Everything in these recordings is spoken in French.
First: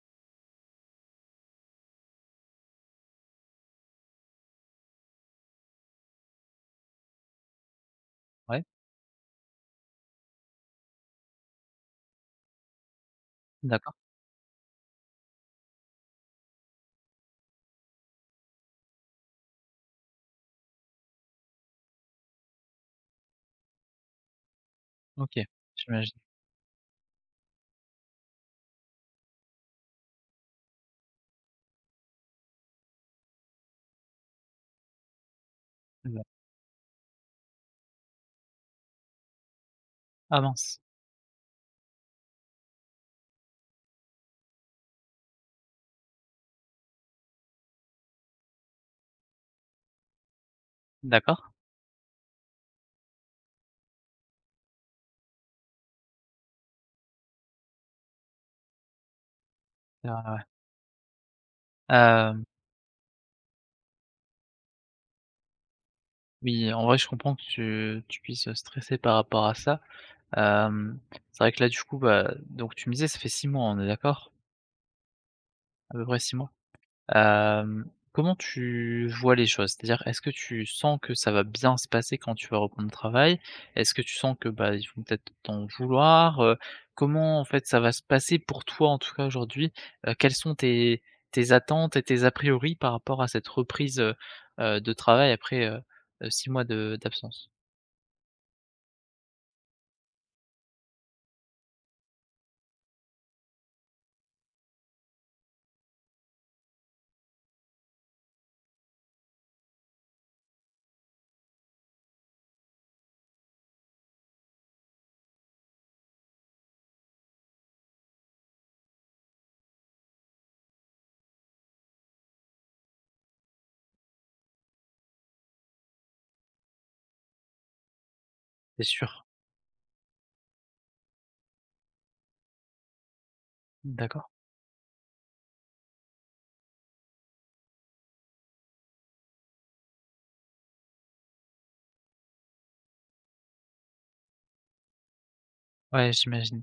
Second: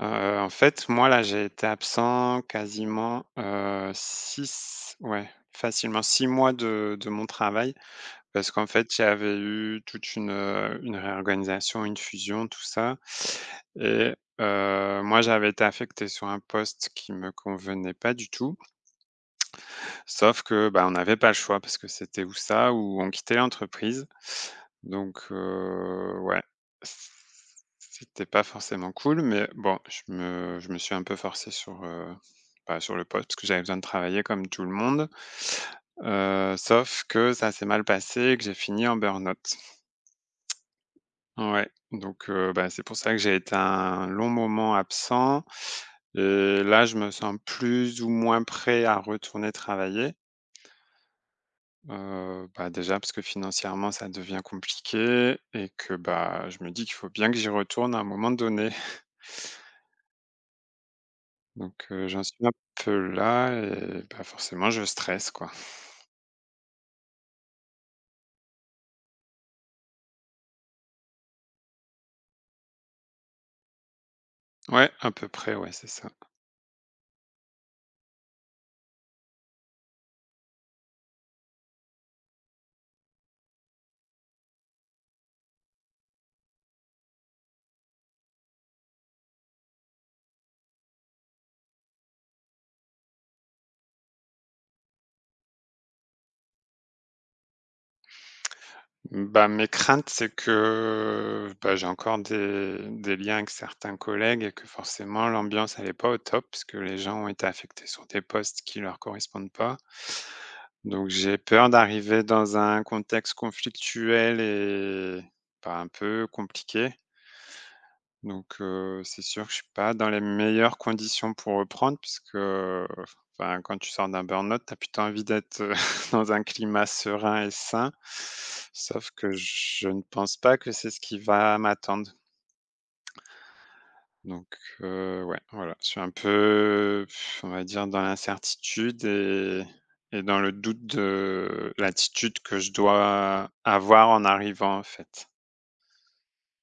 En fait, moi, là, j'ai été absent quasiment, 6 ouais, facilement 6 mois de mon travail parce Ouais, qu'en fait, j'avais eu toute une réorganisation, une fusion, tout ça d'accord, et moi, j'avais été affecté sur un poste qui me convenait pas du tout. Sauf que, bah, on n'avait pas le choix parce que c'était ou ça ou on quittait l'entreprise. Donc, OK, j'imagine. Ouais, c c'était pas forcément cool, mais bon, je me suis un peu forcé sur, bah, sur le poste parce que j'avais besoin de travailler comme tout le monde. Bah, Sauf que ça s'est mal passé et que j'ai fini en burn-out. ah mince, Ouais, donc, bah, c'est pour ça que j'ai été un long moment absent et là, je me sens plus ou moins prêt à retourner travailler. d'accord. Bah, déjà parce que financièrement ça devient compliqué et que, bah, je me dis qu'il faut bien que j'y retourne à un moment donné. C'est vrai, ouais. Donc j'en Hem, suis un peu là et bah, forcément je stresse quoi. oui, en vrai, je comprends que tu puisses, stresser par rapport à ça. Hem, c'est vrai que là, du coup, bah, donc tu me disais, ça fait 6 mois, on est d'accord? Ouais, à peu près, ouais, c'est À peu ça. près 6 mois? Hem, comment tu vois les choses? C'est-à-dire, est-ce que tu sens que ça va bien se passer quand tu vas reprendre le travail? Est-ce que tu sens que, bah, ils vont peut-être t'en vouloir? Comment, en fait, ça va se passer pour toi, en tout cas, aujourd'hui? Quelles sont tes tes attentes et tes a priori par rapport à cette reprise, de travail après, 6 mois de d'absence? Bah, mes craintes, c'est que, bah, j'ai encore des liens avec certains collègues et que forcément l'ambiance elle est pas au top, parce que les gens ont été affectés sur des postes qui leur correspondent pas. Donc j'ai peur d'arriver dans un contexte conflictuel et bah, un peu compliqué. Donc c'est sûr que je suis pas dans les meilleures conditions pour reprendre enfin, quand tu sors d'un burn-out, tu as plutôt envie d'être, dans un climat serein et sain. C'est Sauf sûr? que je ne pense pas que c'est ce qui va m'attendre. D'accord. Donc, ouais, voilà, je suis un peu, on va dire, dans l'incertitude et dans le doute de l'attitude que je dois avoir en arrivant, en fait. Ouais, j'imagine.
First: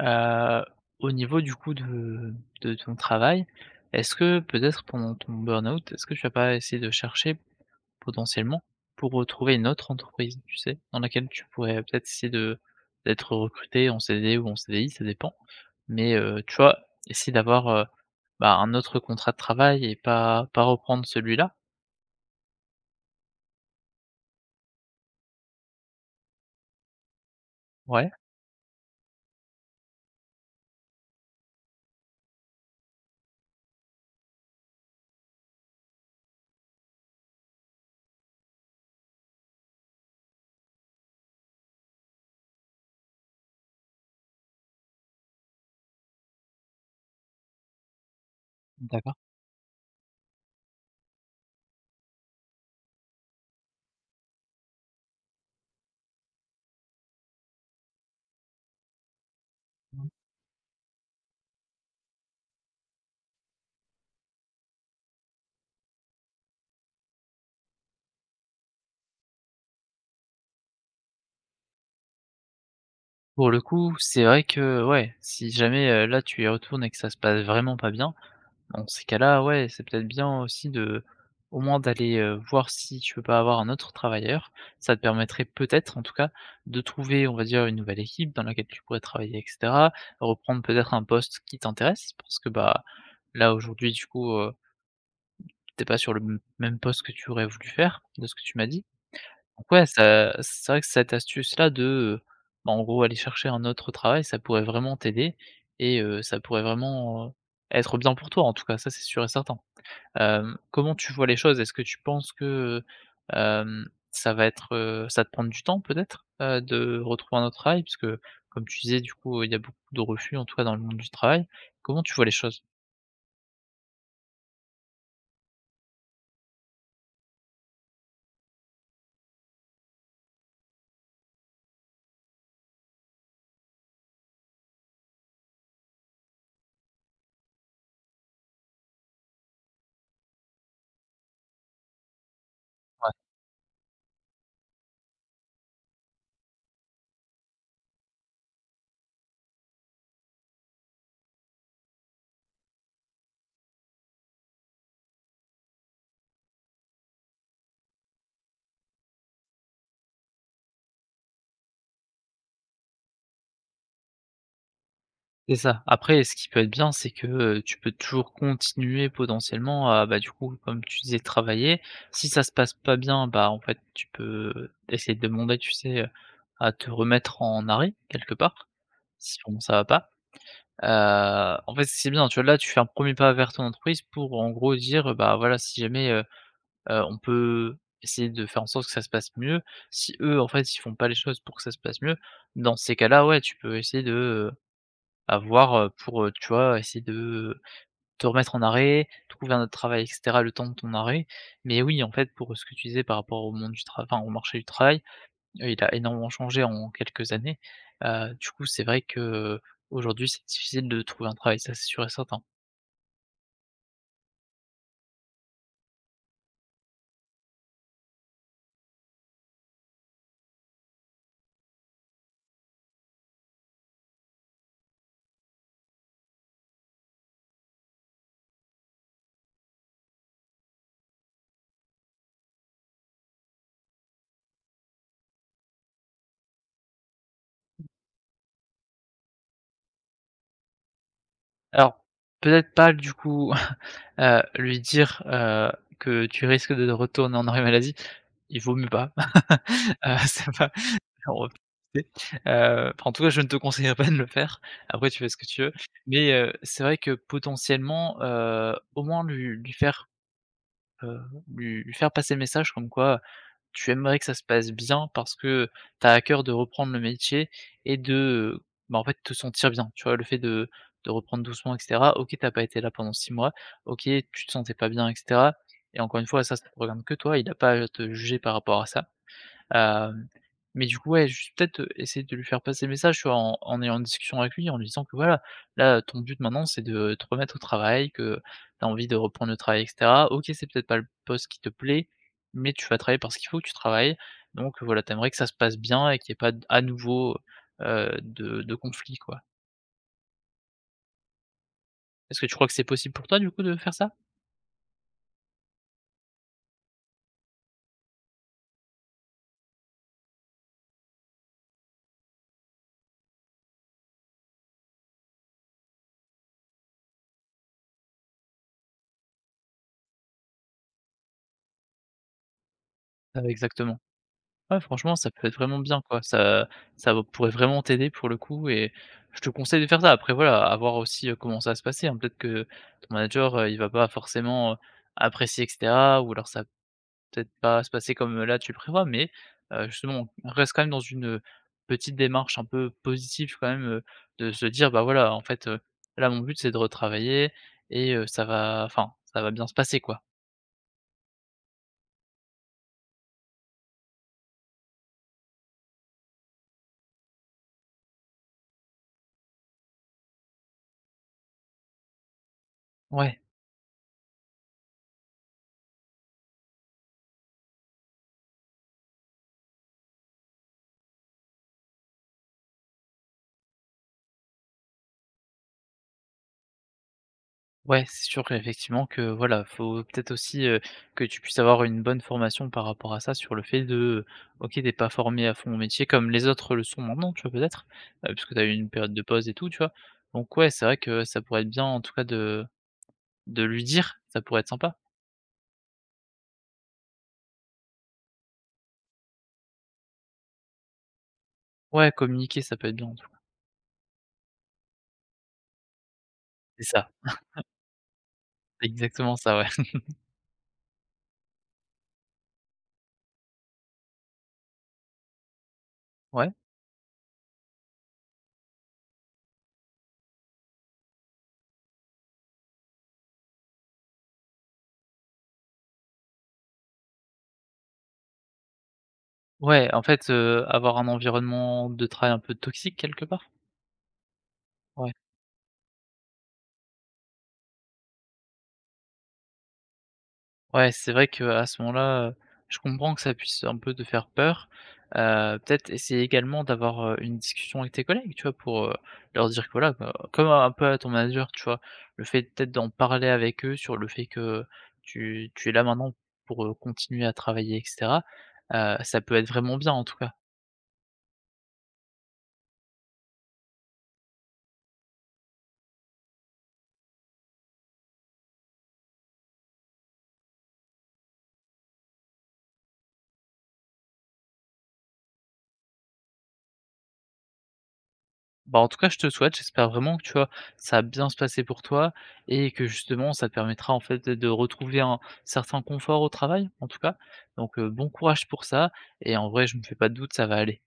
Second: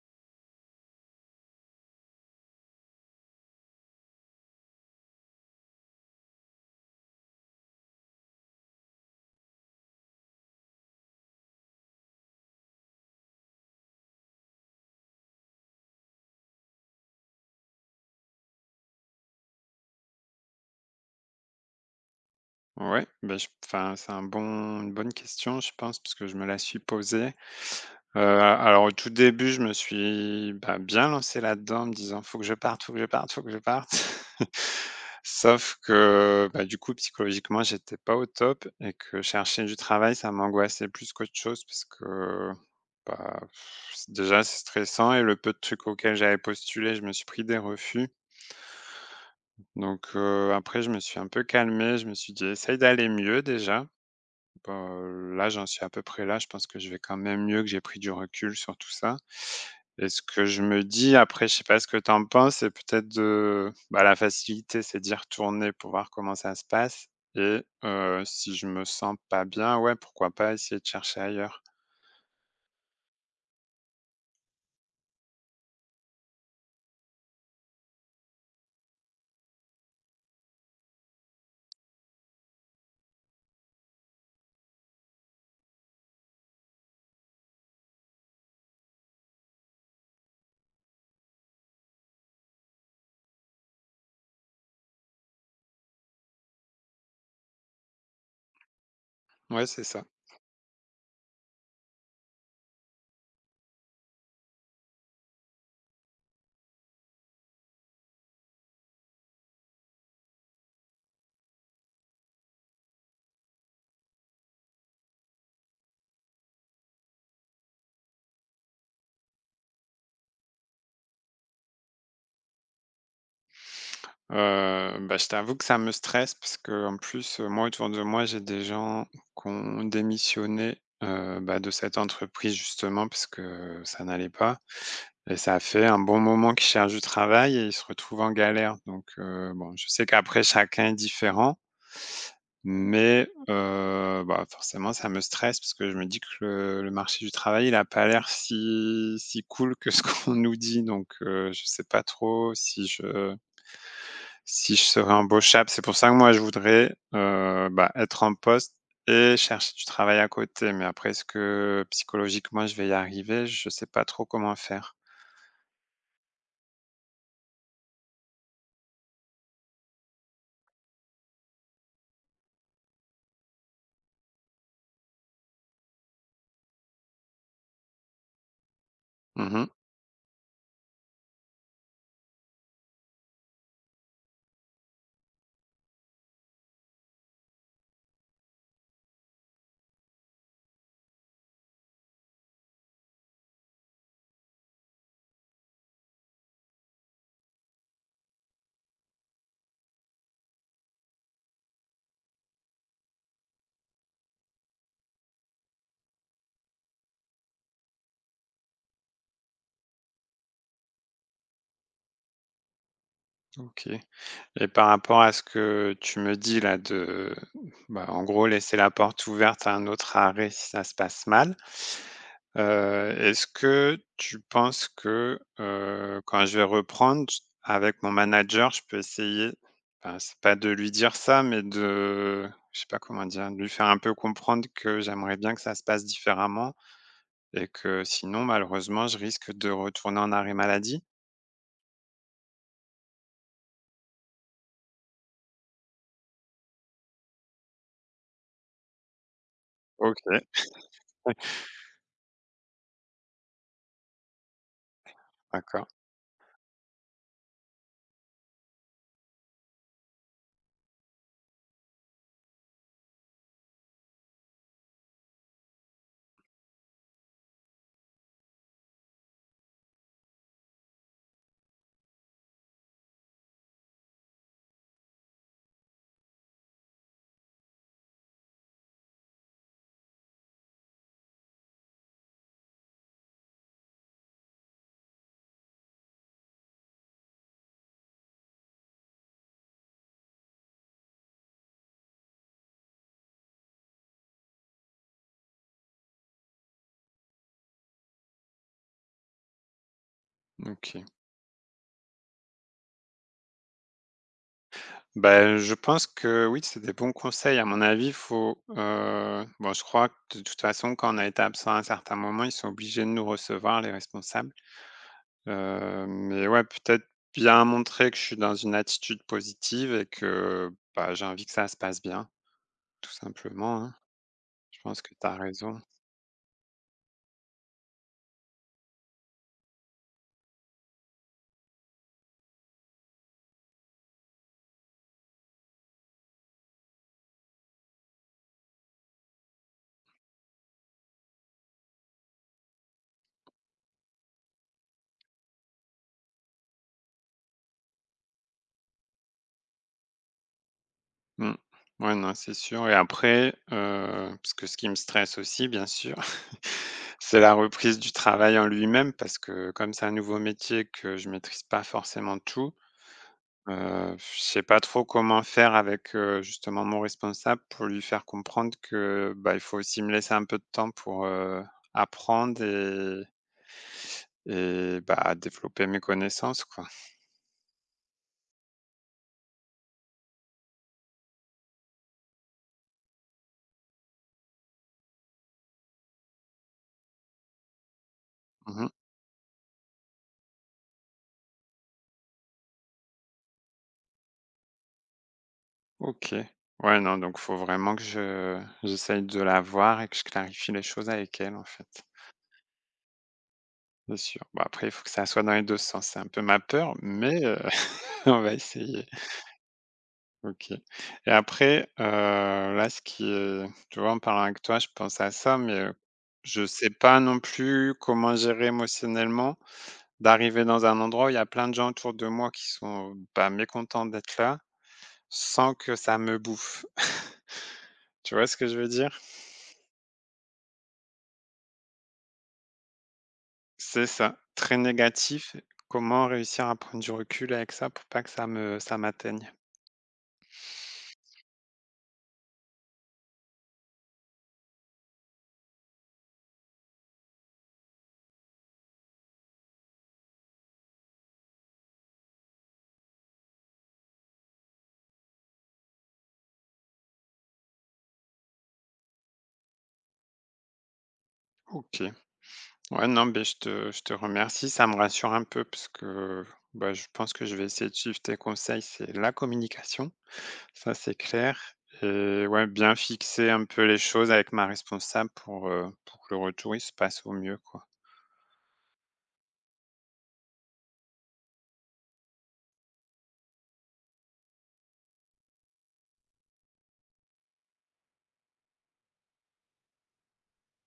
Heu, au niveau du coup de ton travail, est-ce que peut-être pendant ton burn-out, est-ce que tu as pas essayé de chercher potentiellement pour, retrouver une autre entreprise, tu sais? Dans laquelle tu pourrais peut-être essayer de d'être recruté en CDD ou en CDI, ça dépend. Mais, tu vois, essayer d'avoir, bah, un autre contrat de travail et pas reprendre celui-là? C'est un bon une bonne question, je pense, parce que je me la suis posée. Ouais, Alors, au tout début, je me suis, bah, bien lancé là-dedans en me disant : « Faut que je parte, faut que je parte, faut que je parte ». Sauf que, bah, du coup, psychologiquement, j'étais pas au top et que chercher du travail, ça m'angoissait plus qu'autre chose parce que, bah, déjà, c'est stressant et le peu de trucs auxquels j'avais postulé, je me suis pris des refus. d'accord. Donc après, je me suis un peu calmé, je me suis dit : « Essaye d'aller mieux déjà ». Là, j'en suis à peu près là. Je pense que je vais quand même mieux, que j'ai pris du recul sur tout ça et ce que je me dis après, je sais pas ce que tu en penses, c'est peut-être de bah, la facilité, c'est d'y retourner pour voir comment ça se passe et si je me sens pas bien, ouais, pourquoi pas essayer de chercher ailleurs. Pour le coup, c'est vrai que, ouais, si jamais, là tu y retournes et que ça se passe vraiment pas bien, dans ces cas-là, ouais, c'est peut-être bien aussi de au moins d'aller, voir si tu peux pas avoir un autre travailleur. Ça te permettrait peut-être, en tout cas, de trouver, on va dire, une nouvelle équipe dans laquelle tu pourrais travailler et cetera. Reprendre peut-être un poste qui t'intéresse parce que, bah, là, aujourd'hui, du coup, tu pas sur le m même poste que tu aurais voulu faire, de ce que tu m'as dit. Ouais, Donc c'est ouais, ça. ça c'est vrai que cette astuce-là de, bah, en gros, aller chercher un autre travail, ça pourrait vraiment t'aider et ça pourrait vraiment, être bien pour toi, en tout cas, ça, c'est sûr et certain. Comment tu vois les choses? Est-ce que tu penses que, ça va être, ça va te prendre du temps peut-être, de retrouver un autre travail? Parce que, comme tu disais, du coup, il y a beaucoup de refus, en tout cas dans le monde du travail. Comment tu vois les choses? Bah, je t'avoue que ça me stresse parce qu'en plus, moi, autour de moi, j'ai des gens qui ont démissionné, bah, de cette entreprise justement parce que ça n'allait pas. Et ça fait un bon moment qu'ils cherchent du travail et ils se retrouvent en galère. Donc, bon, je sais qu'après chacun est différent mais bah, forcément ça me stresse parce que je me dis que le marché du travail, il a pas l'air si cool que ce qu'on nous dit donc je sais pas trop si je serai embauchable. C'est pour ça que moi je voudrais, bah, être en poste et chercher du travail à côté mais après est-ce que psychologiquement je vais y arriver? Je sais pas trop comment faire. C'est ça. Après ce qui peut être bien, c'est que, tu peux toujours continuer potentiellement à, bah, du coup, comme tu disais, travailler. Si ça se passe pas bien, bah, en fait, tu peux essayer de demander, tu sais, à te remettre en arrêt quelque part, si vraiment Mmh. ça va pas. En fait, c'est bien, tu vois? Là, tu fais un premier pas vers ton entreprise pour, en gros, dire, bah, voilà, si jamais, on peut essayer de faire en sorte que ça se passe mieux. Si eux, en fait, ils font pas les choses pour que ça se passe mieux, dans ces cas-là, ouais, tu peux essayer de, bah, voir, pour, tu vois? Essayer de, te remettre en arrêt, trouver un autre travail et cetera, le temps de ton arrêt. Mais oui, en fait, pour ce que tu disais par rapport au monde du travail, enfin, au marché du travail, il a énormément changé en quelques années. Du coup, c'est vrai qu'aujourd'hui, c'est difficile de trouver un travail, ça, c'est sûr et certain. OK et par rapport à ce que tu me dis là de, bah, en gros, laisser la porte ouverte à un autre arrêt si ça se passe mal, est-ce que tu penses que, quand je vais reprendre j avec mon manager, je peux essayer, enfin, c'est pas de lui dire ça, mais de je sais pas comment dire? De lui faire un peu comprendre que j'aimerais bien que ça se passe différemment et que sinon malheureusement je risque de retourner en arrêt maladie? Alors, peut-être pas du coup, lui dire, que tu risques de retourner en arrêt maladie. Il vaut mieux pas. OK, ça va, on va éviter. Enfin, en tout cas, je ne te conseillerais pas de le faire. Après, tu fais ce que tu veux. d'accord. Mais, c'est vrai que potentiellement, au moins lui faire, heu, lui faire passer le message comme quoi tu aimerais que ça se passe bien parce que tu as à cœur de reprendre le métier et de, heu, bah, en fait, te sentir bien, tu vois? Le fait de reprendre doucement et cetera. OK, t'as pas été là pendant 6 mois. OK, tu te sentais pas bien et cetera et encore une fois, ça te regarde que toi, il n'a pas à te juger par rapport à ça. Hem, mais du coup, ouais, juste peut-être, essayer de lui faire passer le message, tu vois? En ayant une discussion avec lui, en lui disant que voilà, là, ton but maintenant, c'est de te remettre au travail, que tu as envie de reprendre le travail et cetera. OK, c'est peut-être pas le poste qui te plaît, mais tu vas travailler parce qu'il faut que tu travailles. Donc voilà, t'aimerais que ça se passe bien et qu'il y ait pas d à nouveau, de conflit, quoi. OK. Est-ce que tu crois que c'est possible pour toi, du coup, de faire ça? Ben, je pense que oui, c'est des bons conseils. À mon avis, faut, bon, je crois que de toute façon, quand on a été absent à un certain moment, ils sont obligés de nous recevoir, les responsables. Mais ouais, peut-être bien montrer que je suis dans une attitude positive et que, bah, j'ai envie que ça se passe bien, tout Ah, simplement, hein. exactement. Ouais, Je pense que franchement, tu ça as peut être vraiment raison. bien, quoi. Ça va pourrait vraiment t'aider, pour le coup et je te conseille de faire ça. Après, voilà, à voir aussi, comment ça va se passer, hein. Peut-être que ton manager, il va pas forcément, apprécier et cetera ou alors ça peut-être pas se passer comme, là tu le prévois, mais justement, on reste quand même dans une, petite démarche un peu positive quand même, de se dire: «Bah, voilà, en fait, là mon but c'est de retravailler et ça va enfin, ça va bien se passer, quoi». Mmh. Ouais, non, c'est sûr et après, parce que ce qui me stresse aussi, bien sûr, c'est la reprise du travail en lui-même parce que comme c'est un nouveau métier que je maîtrise pas forcément tout, Ouais, je sais pas trop comment faire avec, justement mon responsable pour lui faire comprendre que, bah, il faut aussi me laisser un peu de temps pour, apprendre et bah, développer mes connaissances, quoi. ouais, c'est sûr qu'effectivement que, voilà, faut peut-être aussi, que tu puisses avoir une bonne formation par rapport à ça sur le fait de, OK, t'es pas formé à fond au métier comme les autres le sont maintenant, tu vois, peut-être? Puisque t'as eu une Mmh. période de pause et tout, tu vois? Donc ouais, c'est vrai que ça pourrait être bien en tout cas de lui dire, ça pourrait être sympa. OK. Ouais, non, donc faut vraiment que je j'essaye de la voir et que je clarifie les choses avec elle, en fait. Ouais, communiquer, ça peut être bien en tout cas. C'est sûr. Bon, après, il faut que ça soit dans les 2 sens. C'est un peu ma C'est peur, ça, mais on va c'est essayer. exactement ça, ouais. OK et après, là, ce qui est tu vois, en parlant avec toi, je pense à ça, mais Ouais, je sais pas non plus comment gérer émotionnellement d'arriver dans un endroit où il y a plein de gens autour de moi qui sont, bah, mécontents d'être là, sans que ça me bouffe. Tu vois ce que je veux dire? ouais, en fait, avoir un environnement de travail un peu toxique quelque part? C'est ça, très Ouais. négatif. Comment réussir à prendre du recul avec ça pour pas que ça m'atteigne? Ouais, c'est vrai que à ce moment-là, je comprends que ça puisse un peu te faire peur. Peut-être essayer également d'avoir, une discussion avec tes collègues, tu vois? Pour, leur dire que voilà, quoi, comme un peu à ton manager, tu vois? Le fait peut-être d'en parler avec eux sur le fait que tu es là maintenant pour, continuer à travailler et cetera, ça peut être vraiment bien en tout cas. OK. Ouais, non, beh, je te remercie, ça me rassure un peu parce que, bah, je pense que je vais essayer de suivre tes conseils. C'est la communication, ça, c'est clair et ouais, bien fixer un peu les choses avec ma responsable pour que le retour, il se passe au mieux, quoi. Bah, en tout cas, je te souhaite. J'espère vraiment que, tu vois, ça va bien se passer pour toi et que justement, ça te permettra en fait de retrouver un certain confort au travail, en tout cas. Donc, bon courage pour ça et en vrai, je ne me fais pas de doute, ça va aller.